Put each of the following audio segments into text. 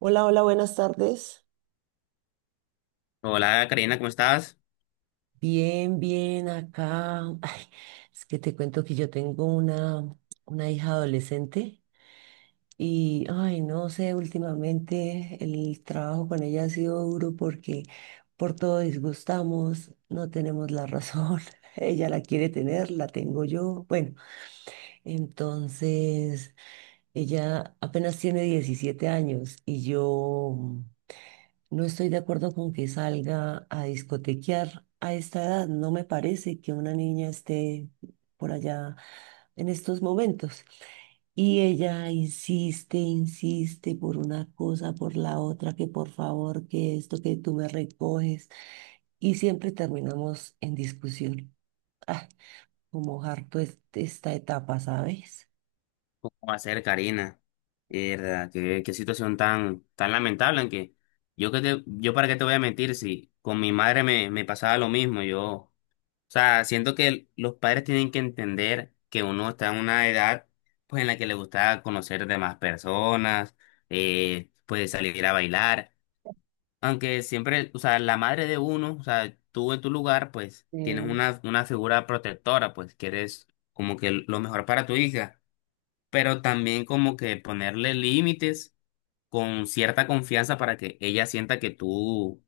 Hola, hola, buenas tardes. Hola Karina, ¿cómo estás? Bien, bien, acá. Ay, es que te cuento que yo tengo una hija adolescente y, ay, no sé, últimamente el trabajo con ella ha sido duro porque por todo disgustamos, no tenemos la razón. Ella la quiere tener, la tengo yo. Bueno, entonces ella apenas tiene 17 años y yo. No estoy de acuerdo con que salga a discotequear a esta edad. No me parece que una niña esté por allá en estos momentos. Y ella insiste, insiste por una cosa, por la otra, que por favor, que esto, que tú me recoges. Y siempre terminamos en discusión. Ah, como harto esta etapa, ¿sabes? ¿Cómo va a ser Karina? Verdad, qué situación tan lamentable, aunque yo para qué te voy a mentir si con mi madre me pasaba lo mismo. Yo, o sea, siento que los padres tienen que entender que uno está en una edad pues en la que le gusta conocer de más personas, pues salir a bailar. Aunque siempre, o sea, la madre de uno, o sea, tú en tu lugar, pues tienes una figura protectora, pues que eres como que lo mejor para tu hija. Pero también como que ponerle límites con cierta confianza para que ella sienta que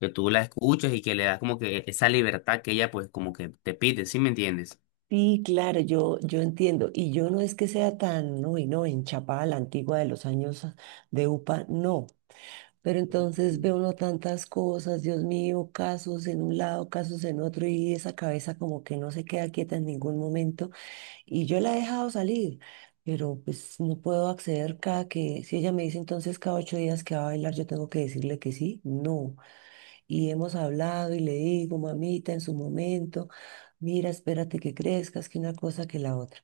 que tú la escuchas y que le das como que esa libertad que ella pues como que te pide, ¿sí me entiendes? Sí, claro, yo entiendo. Y yo no es que sea tan, uy, no, enchapada a la antigua de los años de UPA, no. Pero entonces ve uno tantas cosas, Dios mío, casos en un lado, casos en otro, y esa cabeza como que no se queda quieta en ningún momento. Y yo la he dejado salir, pero pues no puedo acceder cada que, si ella me dice entonces cada 8 días que va a bailar, yo tengo que decirle que sí, no. Y hemos hablado y le digo, mamita, en su momento, mira, espérate que crezcas, que una cosa, que la otra.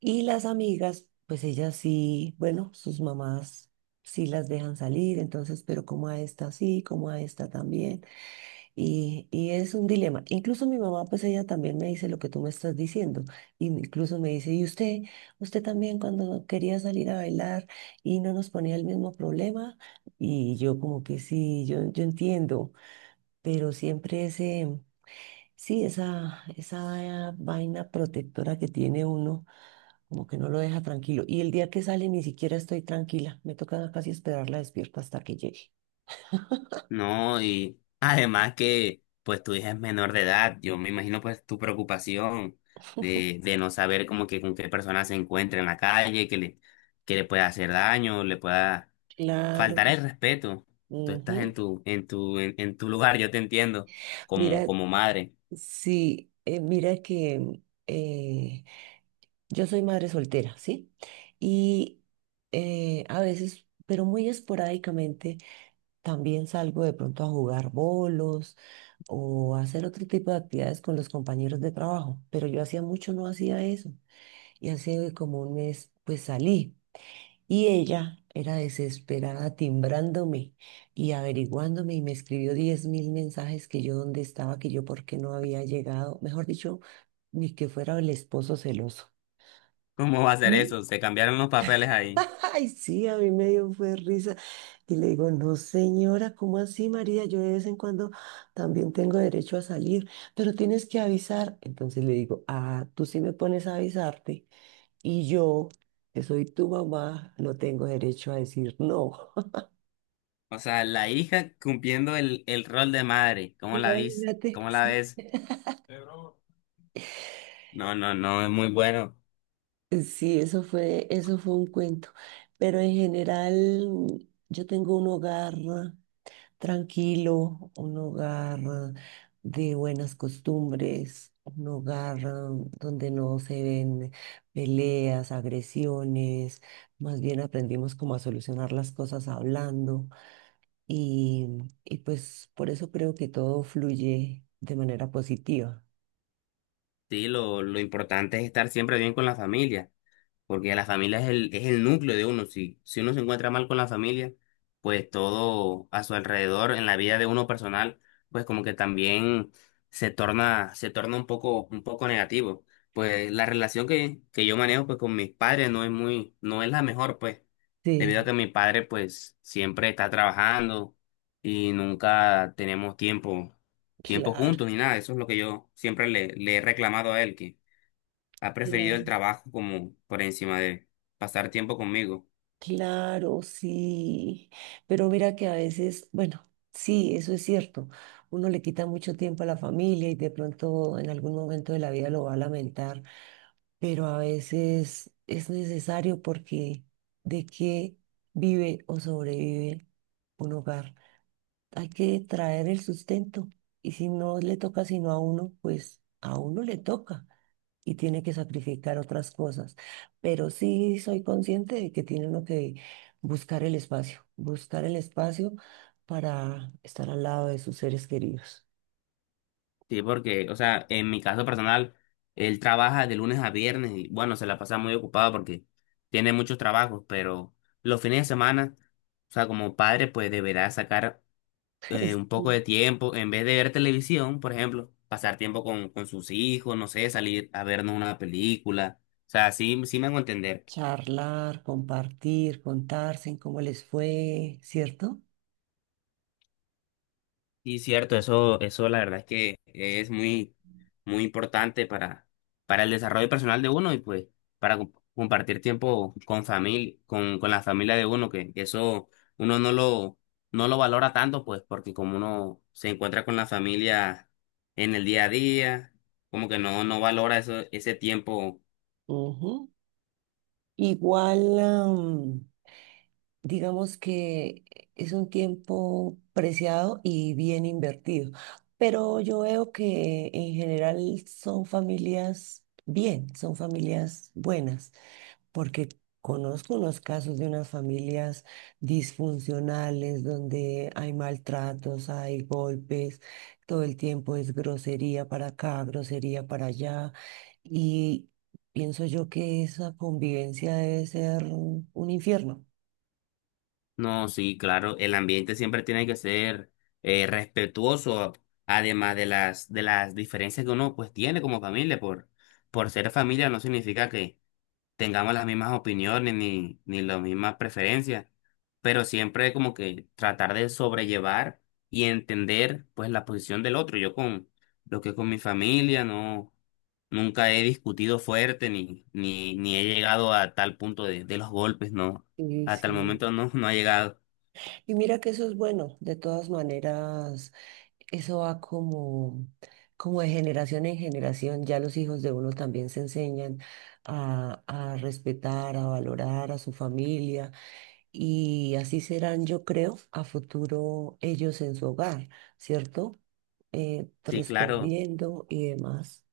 Y las amigas, pues ellas sí, bueno, sus mamás sí las dejan salir, entonces, pero como a esta sí, como a esta también. Y es un dilema. Incluso mi mamá, pues ella también me dice lo que tú me estás diciendo. Y incluso me dice, ¿y usted también cuando quería salir a bailar y no nos ponía el mismo problema? Y yo como que sí, yo entiendo, pero siempre ese, sí, esa vaina protectora que tiene uno, como que no lo deja tranquilo. Y el día que sale ni siquiera estoy tranquila, me toca casi esperarla despierta hasta que llegue. No, y además que pues tu hija es menor de edad, yo me imagino pues tu preocupación de no saber como que con qué persona se encuentra en la calle, que le pueda hacer daño, le pueda faltar Claro. el respeto. Tú estás Ujú. en en tu lugar, yo te entiendo, Mira, como madre. sí, mira que eh, yo soy madre soltera, ¿sí? Y a veces, pero muy esporádicamente. También salgo de pronto a jugar bolos o a hacer otro tipo de actividades con los compañeros de trabajo, pero yo hacía mucho no hacía eso. Y hace como un mes pues salí y ella era desesperada timbrándome y averiguándome y me escribió 10,000 mensajes que yo dónde estaba, que yo por qué no había llegado, mejor dicho, ni que fuera el esposo celoso. ¿Cómo va a ser eso? Se cambiaron los papeles ahí. Ay, sí, a mí me dio fue risa. Y le digo, no, señora, ¿cómo así, María? Yo de vez en cuando también tengo derecho a salir, pero tienes que avisar. Entonces le digo, ah, tú sí me pones a avisarte y yo, que soy tu mamá, no tengo derecho a decir no. O sea, la hija cumpliendo el rol de madre. ¿Cómo la vis? Imagínate. ¿Cómo la Sí. ves? No, no, no, es muy bueno. Sí, eso fue un cuento. Pero en general, yo tengo un hogar. ¿No? Tranquilo, un hogar, de buenas costumbres, un hogar, donde no se ven peleas, agresiones, más bien aprendimos como a solucionar las cosas hablando y, y pues por eso creo que todo fluye de manera positiva. Sí, lo importante es estar siempre bien con la familia. Porque la familia es es el núcleo de uno. Si uno se encuentra mal con la familia, pues todo a su alrededor, en la vida de uno personal, pues como que también se torna un poco negativo. Pues la relación que yo manejo pues con mis padres no es muy, no es la mejor, pues, debido a Sí, que mi padre pues siempre está trabajando y nunca tenemos tiempo claro. juntos ni nada. Eso es lo que yo siempre le he reclamado a él, ha preferido Claro. el trabajo como por encima de pasar tiempo conmigo. Claro, sí, pero mira que a veces, bueno, sí, eso es cierto, uno le quita mucho tiempo a la familia y de pronto en algún momento de la vida lo va a lamentar, pero a veces es necesario porque de qué vive o sobrevive un hogar, hay que traer el sustento. Y si no le toca sino a uno, pues a uno le toca y tiene que sacrificar otras cosas. Pero sí soy consciente de que tiene uno que buscar el espacio para estar al lado de sus seres queridos. Sí, porque, o sea, en mi caso personal, él trabaja de lunes a viernes y bueno, se la pasa muy ocupado porque tiene muchos trabajos, pero los fines de semana, o sea, como padre, pues deberá sacar Es. un poco de tiempo, en vez de ver televisión, por ejemplo, pasar tiempo con sus hijos, no sé, salir a vernos una película. O sea, sí, sí me hago entender. Charlar, compartir, contarse en cómo les fue, ¿cierto? Sí, cierto, eso la verdad es que es muy, muy importante para el desarrollo personal de uno y pues para compartir tiempo con familia, con la familia de uno, que eso uno no lo, no lo valora tanto, pues, porque como uno se encuentra con la familia en el día a día, como que no, no valora eso, ese tiempo. Ujú. Igual, digamos que es un tiempo preciado y bien invertido. Pero yo veo que en general son familias bien, son familias buenas, porque conozco unos casos de unas familias disfuncionales donde hay maltratos, hay golpes, todo el tiempo es grosería para acá, grosería para allá, y pienso yo que esa convivencia debe ser un infierno. No, sí, claro, el ambiente siempre tiene que ser respetuoso, además de de las diferencias que uno pues tiene como familia, por ser familia no significa que tengamos las mismas opiniones ni las mismas preferencias, pero siempre como que tratar de sobrellevar y entender pues la posición del otro. Yo con lo que es con mi familia no, nunca he discutido fuerte ni he llegado a tal punto de los golpes, no, Sí, hasta el sí. momento no, no ha llegado. Y mira que eso es bueno, de todas maneras, eso va como, como de generación en generación, ya los hijos de uno también se enseñan a respetar, a valorar a su familia y así serán, yo creo, a futuro ellos en su hogar, ¿cierto? Sí, claro. Respondiendo y demás.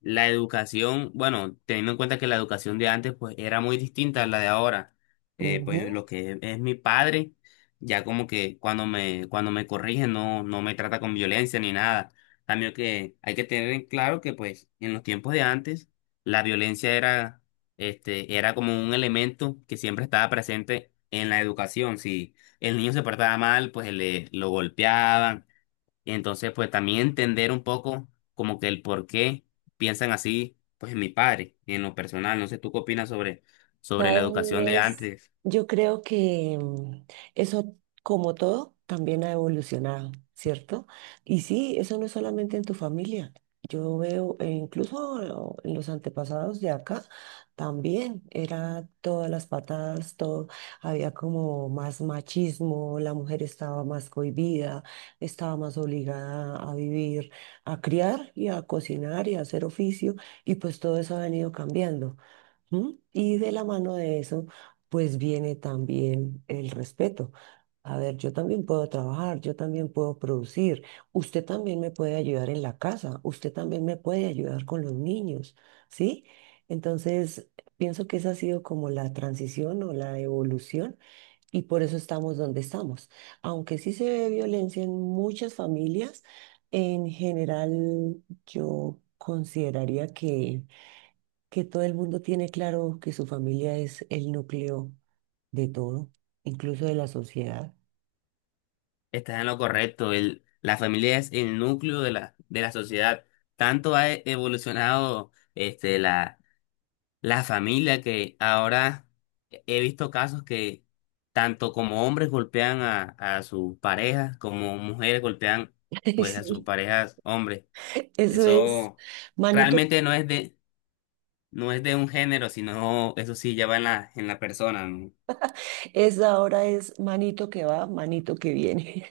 La educación, bueno, teniendo en cuenta que la educación de antes pues era muy distinta a la de ahora. Pues lo que es mi padre, ya como que cuando cuando me corrige no, no me trata con violencia ni nada. Cambio que hay que tener en claro que pues en los tiempos de antes la violencia era, este, era como un elemento que siempre estaba presente en la educación. Si el niño se portaba mal, lo golpeaban y entonces, pues también entender un poco como que el por qué piensan así, pues en mi padre y en lo personal. No sé, ¿tú qué opinas sobre la educación de Sabes, antes? yo creo que eso, como todo, también ha evolucionado, ¿cierto? Y sí, eso no es solamente en tu familia. Yo veo, incluso en los antepasados de acá, también era todas las patadas, todo, había como más machismo, la mujer estaba más cohibida, estaba más obligada a vivir, a criar y a cocinar y a hacer oficio, y pues todo eso ha venido cambiando. ¿Mm? Y de la mano de eso, pues viene también el respeto. A ver, yo también puedo trabajar, yo también puedo producir, usted también me puede ayudar en la casa, usted también me puede ayudar con los niños, ¿sí? Entonces, pienso que esa ha sido como la transición o la evolución y por eso estamos donde estamos. Aunque sí se ve violencia en muchas familias, en general yo consideraría que todo el mundo tiene claro que su familia es el núcleo de todo, incluso de la sociedad. Estás en lo correcto. La familia es el núcleo de de la sociedad. Tanto ha evolucionado este, la familia que ahora he visto casos que tanto como hombres golpean a sus parejas, como mujeres golpean pues a sus Sí. parejas hombres. Eso es, Eso manito, realmente no es no es de un género, sino eso sí ya va en en la persona, ¿no? es ahora es manito que va, manito que viene.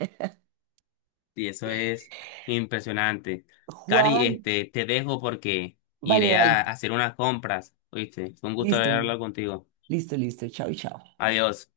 Y eso es impresionante. Cari, Juan, este, te dejo porque vale, iré vale, a hacer unas compras, ¿oíste? Fue un gusto listo, hablar contigo. listo, listo, chao, chao. Adiós.